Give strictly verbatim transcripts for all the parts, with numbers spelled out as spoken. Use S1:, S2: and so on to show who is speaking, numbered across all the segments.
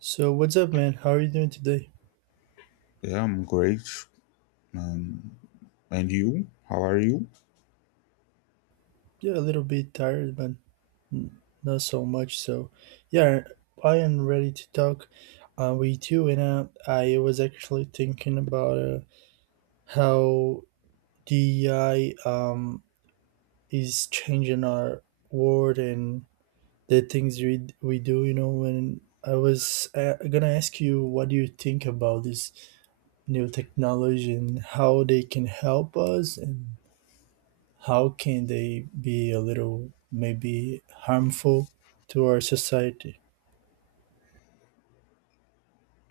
S1: So what's up, man? How are you doing today?
S2: Yeah, I'm great. Um, and you? How are you?
S1: Yeah, a little bit tired, but n- not so much. So, yeah, I am ready to talk uh, with you. And uh, I was actually thinking about uh, how D E I um, is changing our world and the things we d- we do. You know, and I was uh, gonna ask you, what do you think about this new technology and how they can help us and how can they be a little maybe harmful to our society?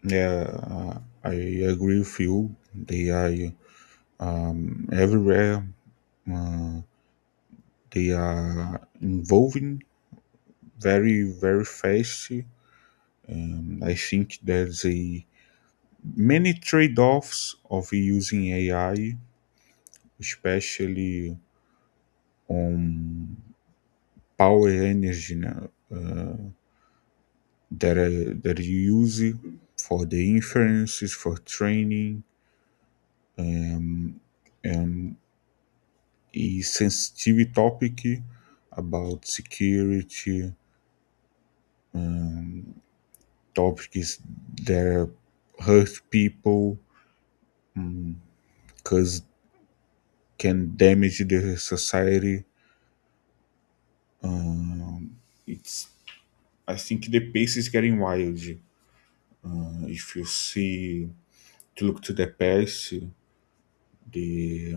S2: Yeah, uh, I agree with you. They are um, everywhere. Uh, they are involving very, very fast. Um, I think there's a many trade-offs of using A I, especially on power energy now, uh, that, uh, that you use it for the inferences, for training, a sensitive topic about security, topics that hurt people because can damage the society. It's I think the pace is getting wild. Uh, If you see to look to the past, the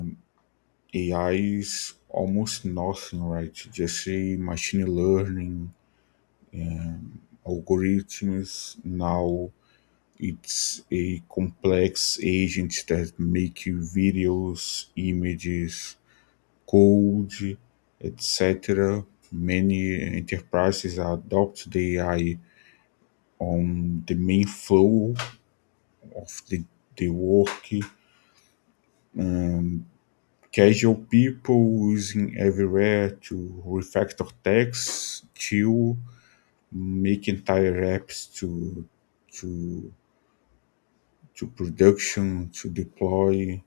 S2: A I is almost nothing, right? Just say machine learning, algorithms, now it's a complex agent that make you videos, images, code, et cetera. Many enterprises adopt the A I on the main flow of the, the work. Casual people using everywhere to refactor text to make entire apps to to to production to deploy.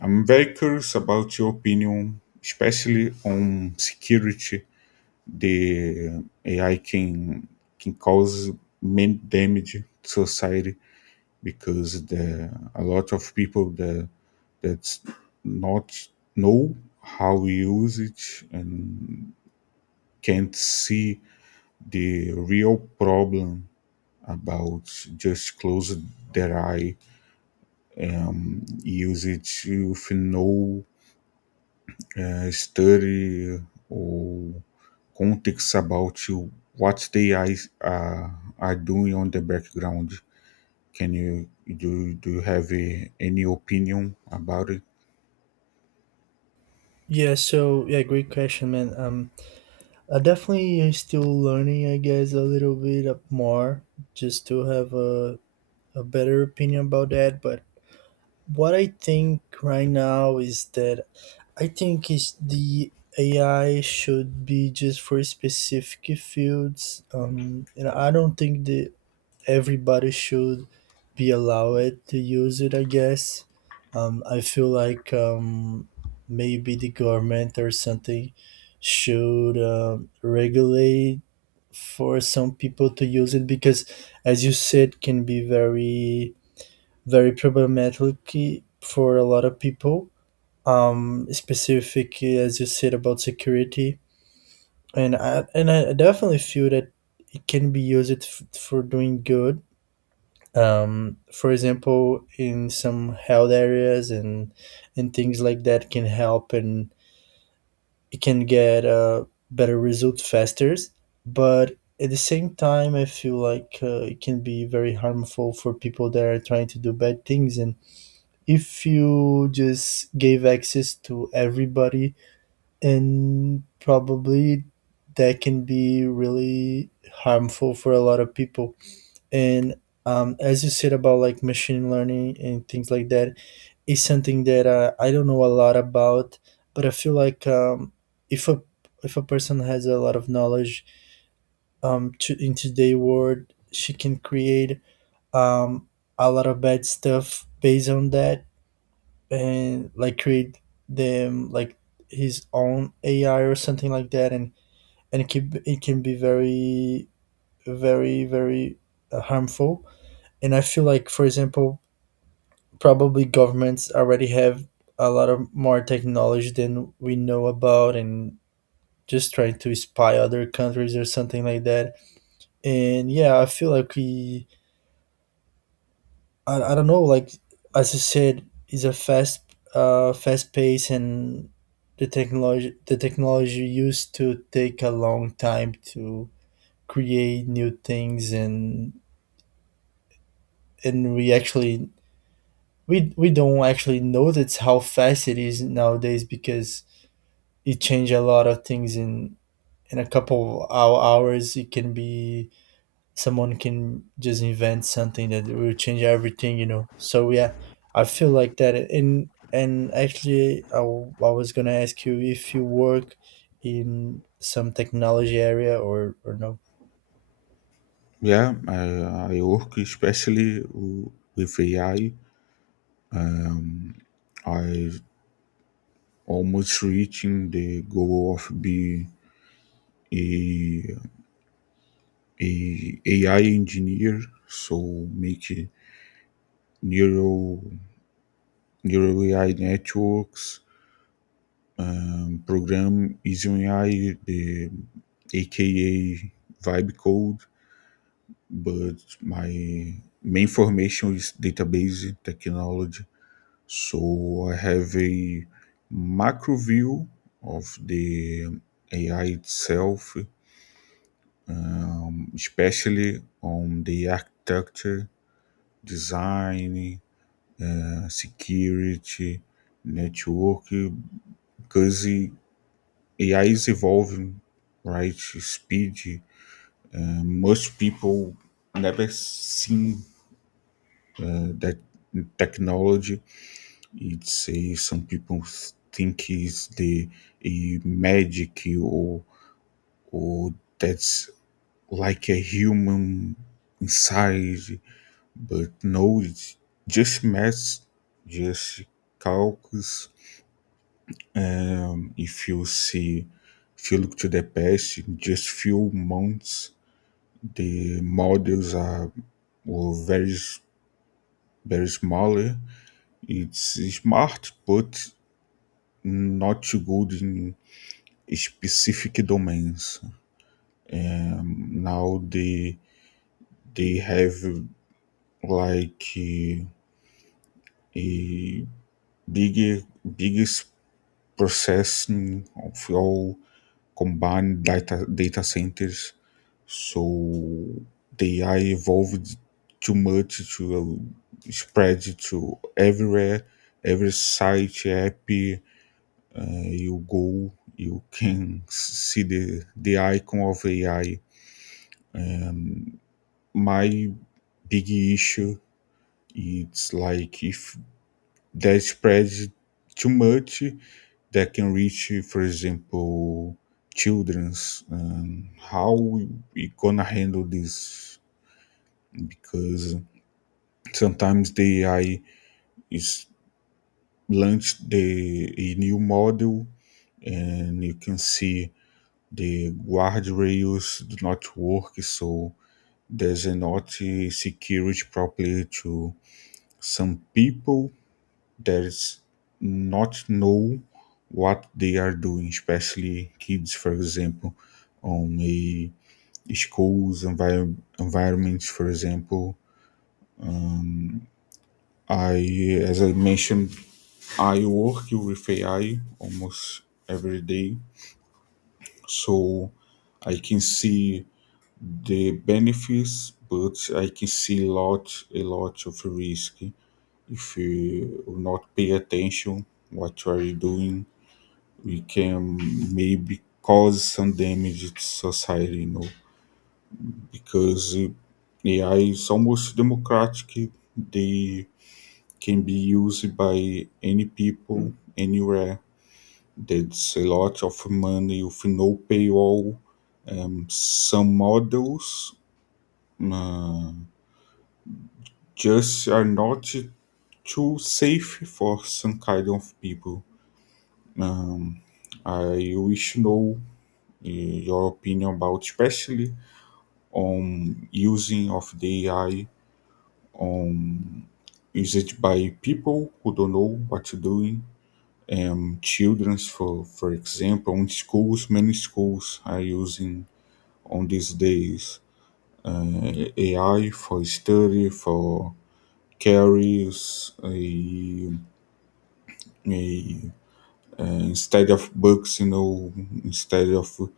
S2: I'm very curious about your opinion, especially on security. The A I can can cause many damage to society because the a lot of people that that's not know how we use it and can't see the real problem about just close their eye, use it with no I study or context about you, what they are, uh, are doing on the background. Can you do do you have a, any opinion about it?
S1: Yeah, so yeah, great question, man. Um, I definitely am still learning, I guess, a little bit up more just to have a, a better opinion about that. But what I think right now is that I think is the A I should be just for specific fields. Um, and I don't think the everybody should be allowed to use it, I guess. Um, I feel like um, maybe the government or something should um, regulate for some people to use it because, as you said, can be very, very problematic for a lot of people. Um, specifically, as you said about security, and I and I definitely feel that it can be used f- for doing good um, for example in some health areas and and things like that can help and it can get uh, better results faster. But at the same time I feel like uh, it can be very harmful for people that are trying to do bad things. And if you just gave access to everybody and probably that can be really harmful for a lot of people. And um, as you said about like machine learning and things like that, is something that uh, I don't know a lot about. But I feel like um, if a if a person has a lot of knowledge um, to, in today's world she can create um, a lot of bad stuff based on that. And like create them like his own AI or something like that. And and it can, it can be very very very uh, harmful. And I feel like, for example, probably governments already have a lot of more technology than we know about, and just trying to spy other countries or something like that. And yeah, I feel like we, I, I don't know, like as you said, is a fast, uh, fast pace. And the technology, the technology used to take a long time to create new things. and and we actually we we don't actually notice how fast it is nowadays, because it changed a lot of things in in a couple of hou- hours. It can be someone can just invent something that will change everything, you know? So yeah, I feel like that. and and actually i, w- I was gonna ask you if you work in some technology area or or no.
S2: Yeah, I, I work especially w- with A I. I I almost reaching the goal of be a, a AI engineer, so make neural neural A I networks program isn't I the A K A vibe code, but my main formation is database technology. So I have a macro view of the A I itself, especially on the architecture, design, uh, security, network, because A I is evolving, right? Speed, most people never seen that technology. It's a, some people think is the a magic or or that's like a human inside, but no, it's just math, just calculus. If you see, if you look to the past, in just few months, the models are were very s- very smaller. It's smart, but not good in specific domains. Now they they have like uh, a bigger biggest processing of all combined data data centers. So the A I evolved too much to uh, spread to everywhere, every site, app, you go, you can see the, the icon of A I. My big issue it's like if that spreads too much, that can reach, for example, children's. Um, how we, gonna handle this? Because sometimes the A I is launched the a new model, and you can see the guardrails do not work, so there's not author secured properly to some people that is not know what they are doing, especially kids, for example, on a school's envir- environments, for example. I, as I mentioned, I work with A I almost every day, so I can see the benefits, but I can see lot, a lot of risk. If you will not pay attention what you are doing, we can maybe cause some damage to society, you know, because uh, A I is almost democratic. They can be used by any people, anywhere. There's a lot of money with no paywall. Um, some models uh, just are not too safe for some kind of people. Um, I wish to know eh, your opinion about, especially on using of the A I on usage by people who don't know what to do. Um, childrens, for for example, in schools, many schools are using on these days uh, A I for study for carries a, a instead of books, you know, instead of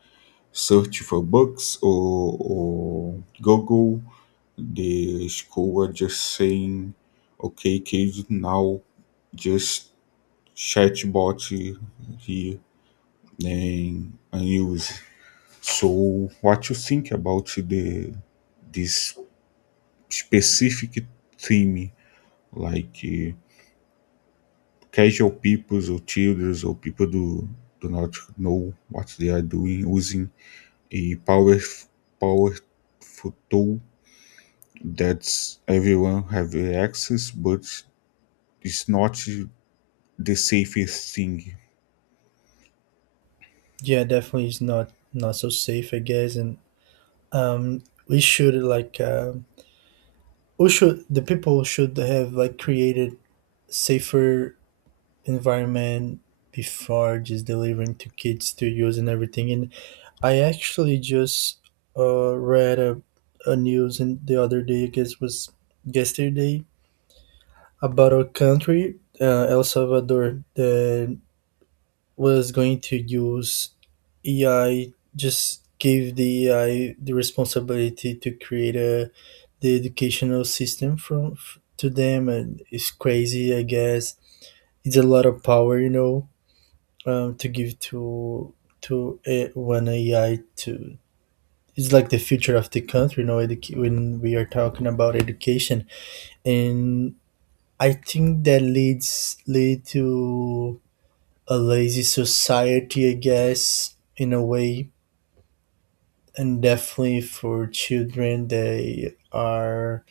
S2: search for books or, or Google, the school are just saying, okay, kids, now just chatbot here and, and use. So, what you think about the this specific theme, like uh, casual peoples or children or people do do not know what they are doing using a power powerful tool that's everyone have access, but it's not the safest thing.
S1: Yeah, definitely it's not not so safe, I guess. And um we should like um we should the people should have like created safer environment before just delivering to kids to use and everything. And I actually just uh, read a, a news in the other day, I guess was yesterday, about a country, uh, El Salvador, that was going to use A I, just give the A I the responsibility to create a, the educational system from f- to them. And it's crazy. I guess it's a lot of power, you know, um, to give to to a, one A I to. It's like the future of the country, you know, educa- when we are talking about education. And I think that leads lead to a lazy society, I guess, in a way. And definitely for children, they are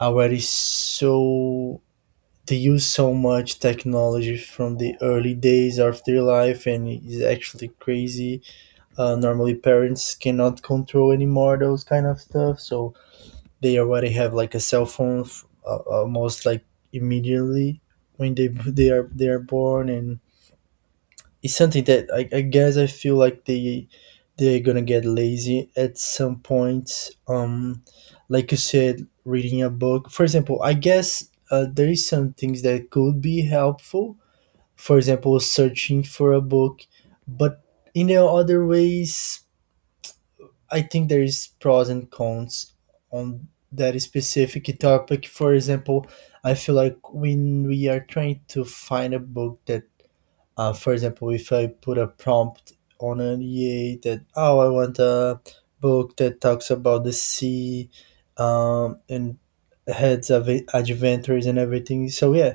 S1: already so, they use so much technology from the early days of their life, and it's actually crazy. Uh, normally, parents cannot control anymore those kind of stuff. So they already have like a cell phone f- uh, almost like immediately when they they are they are born. And it's something that I, I guess I feel like they they're gonna get lazy at some point. Um, like you said, reading a book, for example. I guess uh, there is some things that could be helpful. For example, searching for a book. But in the other ways, I think there is pros and cons on that specific topic. For example, I feel like when we are trying to find a book that, uh, for example, if I put a prompt on an E A that, oh, I want a book that talks about the sea um, and heads of it- adventures and everything. So yeah,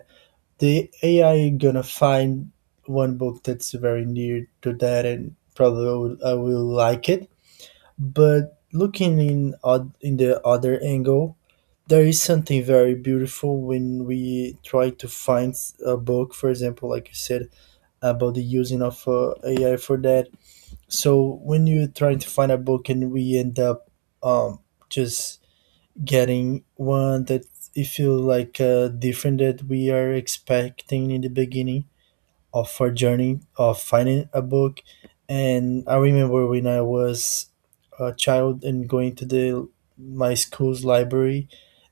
S1: the A I gonna find one book that's very near to that, and probably I will, I will like it. But looking in oth- in the other angle, there is something very beautiful when we try to find s- a book, for example, like you said, about the using of uh, A I for that. So when you're trying to find a book and we end up um, just getting one that it feels like uh, different that we are expecting in the beginning, of our journey of finding a book. And I remember when I was a child and going to the my school's library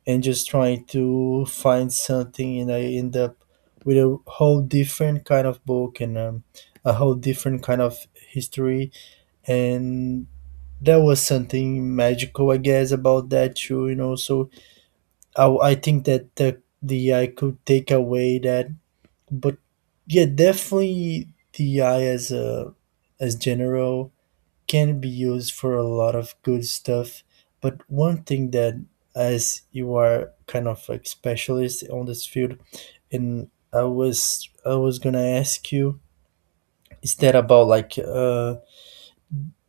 S1: and just trying to find something, and I end up with a whole different kind of book, and um, a whole different kind of history. And there was something magical, I guess, about that too. You know, so I, I think that the the I could take away that. But yeah, definitely the A I as a as general can be used for a lot of good stuff. But one thing that, as you are kind of like specialist on this field, and I was I was gonna ask you is that about like uh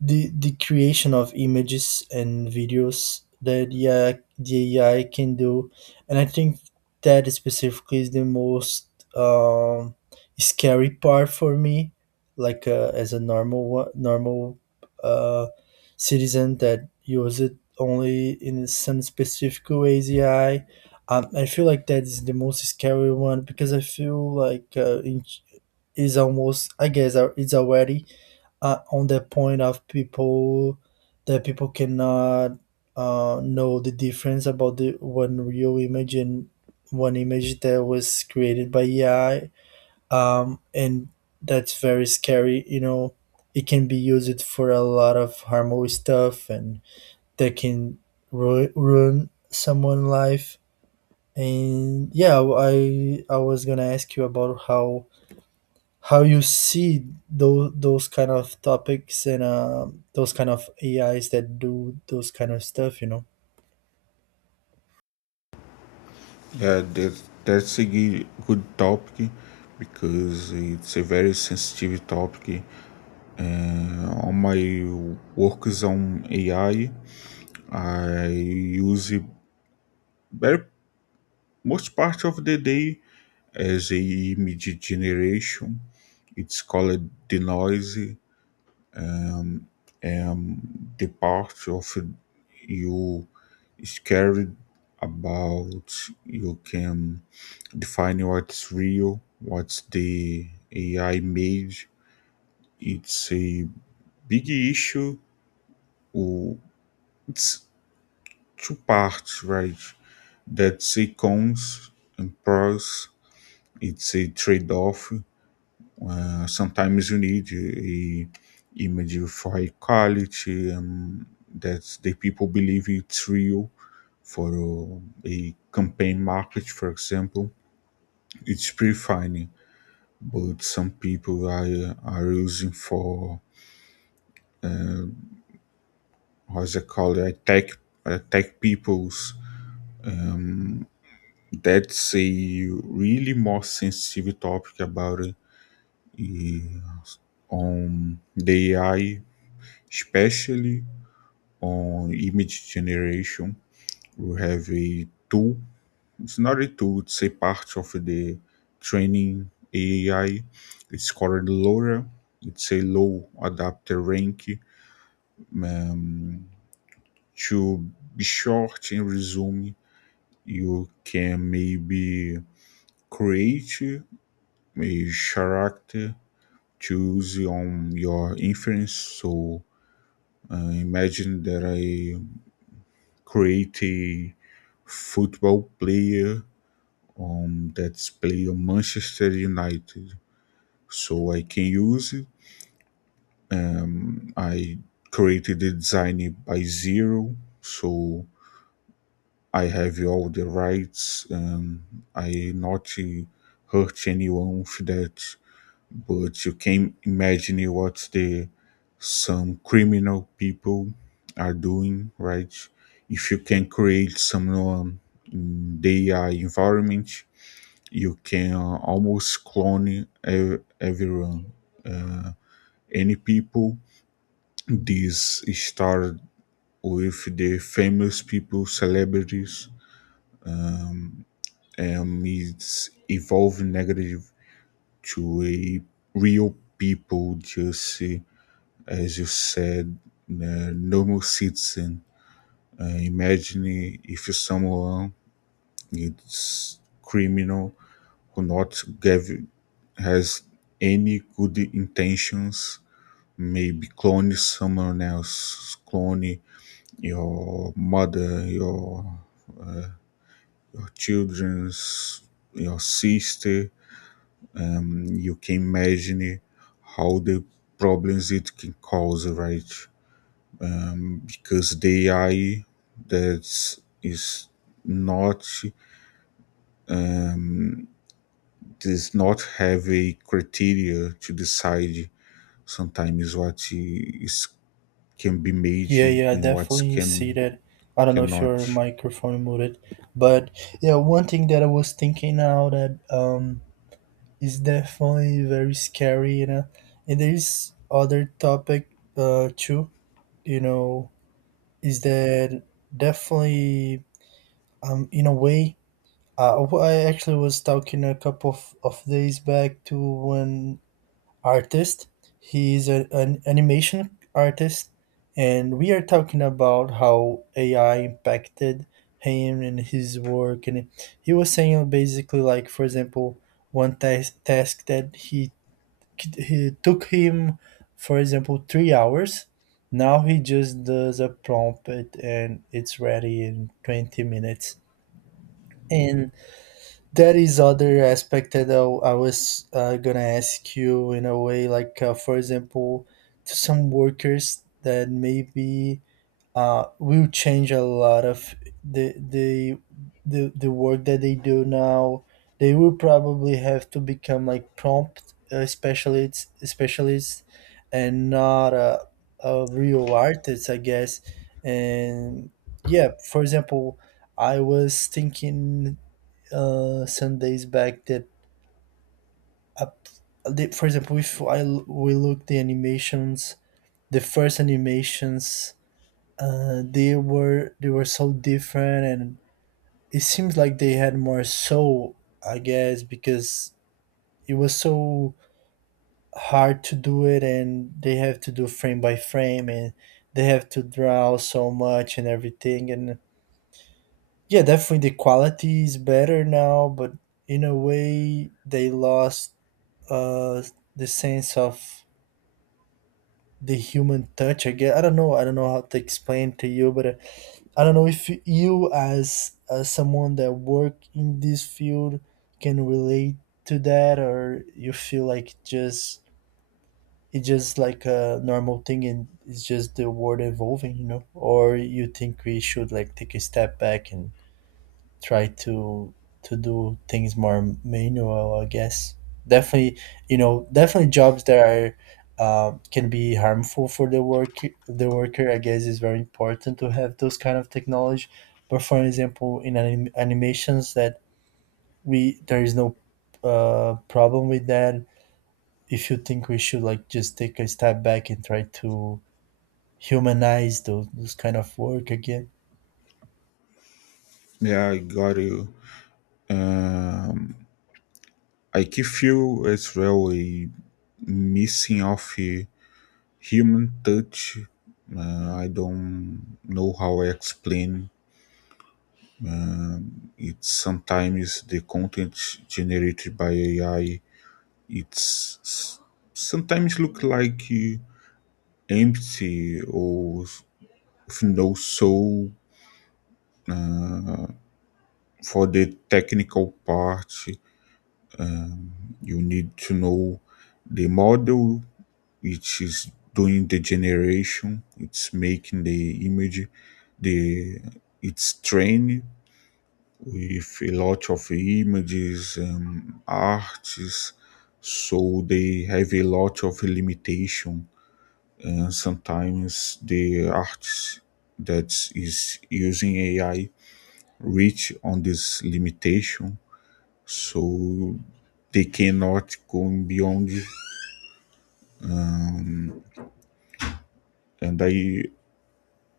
S1: the the creation of images and videos that yeah the A I can do. And I think that specifically is the most um, scary part for me, like uh, as a normal wa- normal uh, citizen that use it only in some specific ways. A I, um, I feel like that is the most scary one, because I feel like uh, in, is almost, I guess, uh, it's already uh, on the point of people that people cannot uh, know the difference about the one real image and one image that was created by A I. Um, and that's very scary. You know, it can be used for a lot of harmful stuff, and that can ru- ruin someone's life. And yeah, I I was gonna ask you about how how you see those those kind of topics, and um those kind of A Is that do those kind of stuff, you know.
S2: Yeah, that that's a g- good topic because it's a very sensitive topic. Uh, on my works on A I, I I use it very most part of the day as a image generation. It's called the noise and the part of you is carried about. You can define what's real, what's the A I made. It's a big issue. Or It's two parts, right? That's a cons and pros. It's a trade-off. Uh, sometimes you need a image of high quality and that the people believe it's real for uh, a campaign market, for example. It's pretty fine, but some people are, are using for what's it called attack attack people's. That's a really more sensitive topic about it, eh, on the A I, especially on image generation. We have a tool. It's not a tool. It's a part of the training A I. It's called LoRa. It's a low adapter rank. Um, to be short and resume, you can maybe create a character choose on your inference. So uh, imagine that I create a football player um, that's play on Manchester United. So I can use it. Um, I created the design by zero. So I have all the rights and I not uh, hurt anyone for that. But you can imagine what the some criminal people are doing, right? If you can create someone in their environment, you can almost clone ev- everyone, uh, any people. This start with the famous people, celebrities. Um, um, it's evolved negative to a real people, just uh, as you said, uh, normal citizen. Uh, imagine if someone is criminal who not gave has any good intentions, maybe clone someone else, clone your mother, your your children's, your sister, um, you can imagine how the problems it can cause, right? Um, because the A I that is not does not have a criteria to decide sometimes what is can be made
S1: Yeah, yeah, I
S2: and what
S1: definitely see
S2: can
S1: that. I don't know if
S2: cannot.
S1: your microphone muted, but yeah, one thing that I was thinking now that um is definitely very scary, you know. And there's other topic uh too, you know, is that definitely um in a way. Uh, w- I actually was talking a couple of, of days back to one artist. He is a, an animation artist, and we are talking about how A I impacted him and his work. And he was saying basically, like for example, one task task that he he took him, for example, three hours. Now he just does a prompt and it's ready in twenty minutes. And there is other aspect that I, I was uh, gonna ask you in a way, like uh, for example, to some workers that maybe uh, will change a lot of the the the the work that they do now. They will probably have to become like prompt uh, specialists, specialists, and not a, a real artist, I guess. And yeah, for example, I was thinking uh, some days back that up, the, for example, if I l- we look the animations the first animations, uh, they were they were so different. And it seems like they had more soul, I guess, because it was so hard to do it, and they have to do frame by frame, and they have to draw so much and everything. And yeah, definitely the quality is better now, but in a way they lost uh the sense of the human touch, I guess. I don't know, I don't know how to explain to you. But uh, I don't know if you as as someone that work in this field can relate to that, or you feel like just it's just like a normal thing and it's just the world evolving, you know? Or you think we should like take a step back and try to to do things more manual, I guess. Definitely, you know, definitely jobs that are uh, can be harmful for the work the worker. I guess is very important to have those kind of technology. But for example, in anim- animations, that we there is no uh, problem with that. If you think we should like just take a step back and try to humanize those, those kind of work again.
S2: Yeah, I got you. Uh, I can feel as well a missing of a human touch. Uh, I don't know how I explain it. Sometimes the content generated by A I, it's s- sometimes look like uh, empty or with no soul. For the technical part, you need to know the model which is doing the generation. It's making the image. The It's trained with a lot of images and arts, so they have a lot of limitation, and sometimes the arts that is using ai reach on this limitation, so they cannot go beyond. And I,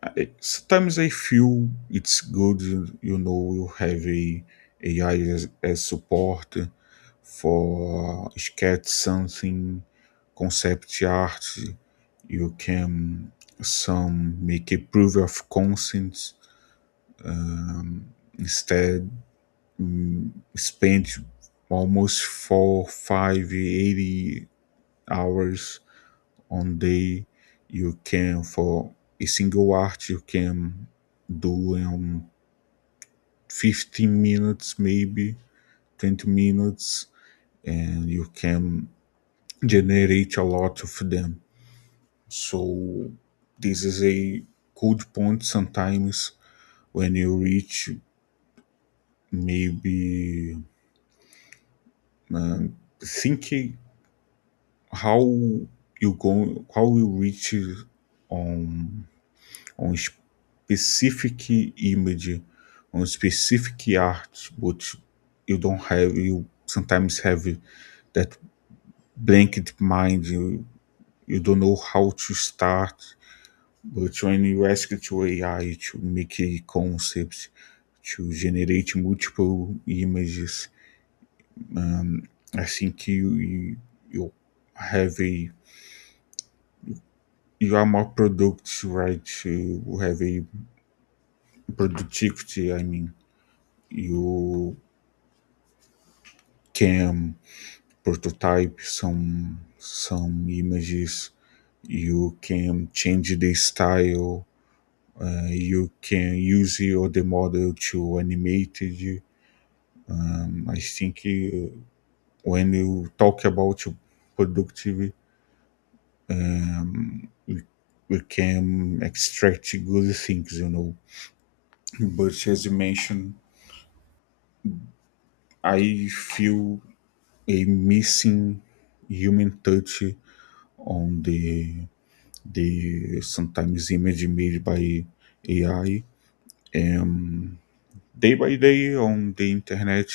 S2: I sometimes I feel it's good, you know, you have a ai as, as support for sketch something concept art. You can some make a proof of concept instead spend almost four five, eighty hours on day. You can for a single art you can do in fifteen minutes maybe twenty minutes, and you can generate a lot of them. So this is a good point sometimes when you reach maybe uh, thinking how you go how you reach on specific image on specific art, but you don't have you sometimes have that blanket mind, you, you don't know how to start. But when you ask to A I to make a concept, to generate multiple images, I think you you, you have a you are more productive, right? You have a productivity. I mean, you can prototype some some images. You can change the style. Uh, you can use the other model to animate it. I think uh, when you talk about productivity, we can extract good things, you know, but as you mentioned I feel a missing human touch on the the sometimes image made by ai day by day. On the internet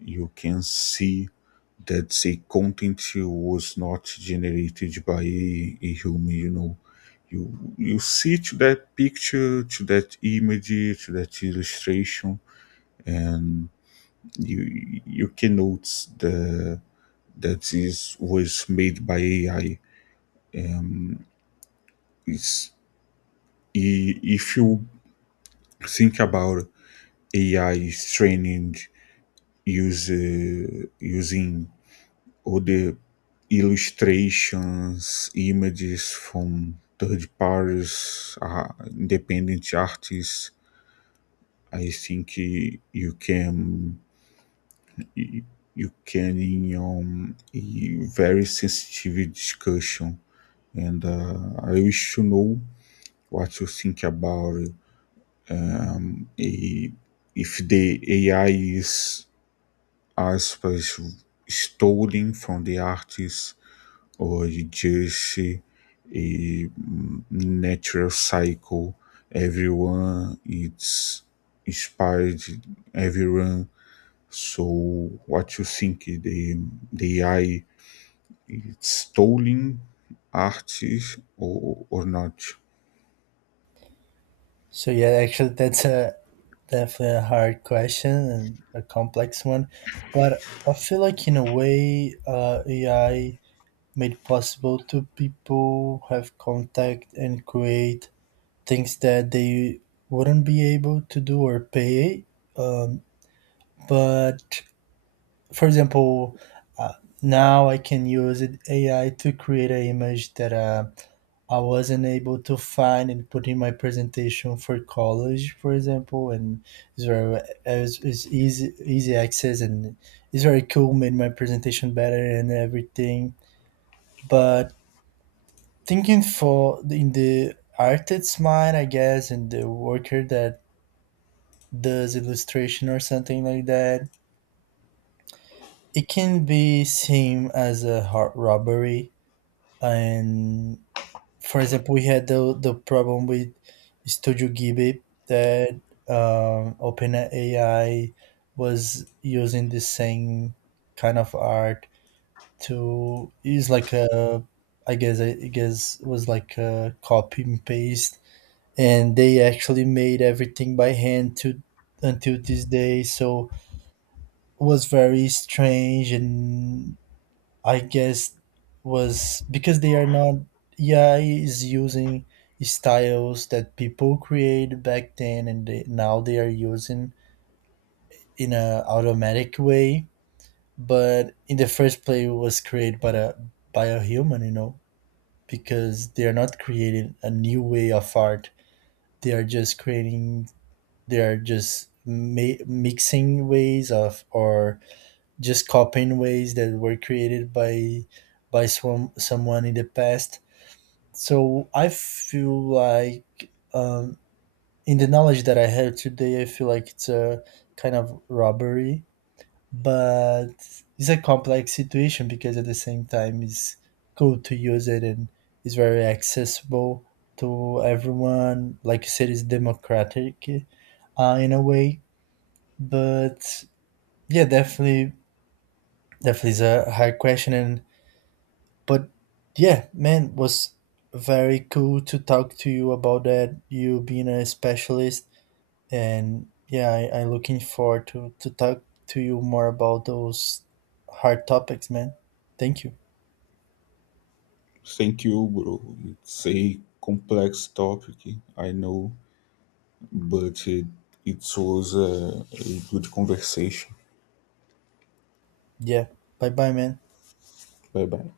S2: you can see that say content was not generated by a, a human, you know. You you see to that picture, to that image, to that illustration, you you can notice the that is was made by ai. It's, i- if you think about ai is training use, uh, using or the illustrations, images from third parties, uh, independent artists. I think uh, you can you can in um, a very sensitive discussion, and uh, I wish to know what you think about it. Eh, if the A I is aspas stolen from the artists or Jersey, a natural cycle. Everyone it's inspired. Everyone. So what you think? The the A I it's stolen artists or, or not?
S1: So yeah, actually, that's a definitely a hard question and a complex one. But I feel like in a way, uh, A I made possible to people have contact and create things that they wouldn't be able to do or pay. Um, but for example, uh, now I can use it, A I to create an image that uh, I wasn't able to find and put in my presentation for college, for example. And it's very it's, it's easy easy access, and it's very cool. Made my presentation better and everything. But thinking for in the artist's mind, I guess, and the worker that does illustration or something like that, it can be seen as a heart robbery. And for example, we had the the problem with Studio Ghibli, that um, OpenAI was using the same kind of art to use like a, I guess I guess was like a copy and paste, and they actually made everything by hand to until this day. So it was very strange. And I guess was because they are not A I is using styles that people created back then, and they, now they are using in a automatic way. But in the first play it was created by a by a human, you know, because they are not creating a new way of art. They are just creating, they are just ma- mixing ways of or just copying ways that were created by by some, someone in the past. So I feel like um, in the knowledge that I have today, I feel like it's a kind of robbery. But it's a complex situation, because at the same time it's cool to use it and it's very accessible to everyone. Like you said, it's democratic uh, in a way. But yeah, definitely, definitely is a hard question. And but yeah, man, was very cool to talk to you about that. You being a specialist, and yeah, I, I looking forward to to talk to you more about those hard topics, man. Thank you.
S2: Thank you, bro. It's a complex topic, I know, but it, it was a, a good conversation.
S1: Yeah, bye bye, man.
S2: Bye bye.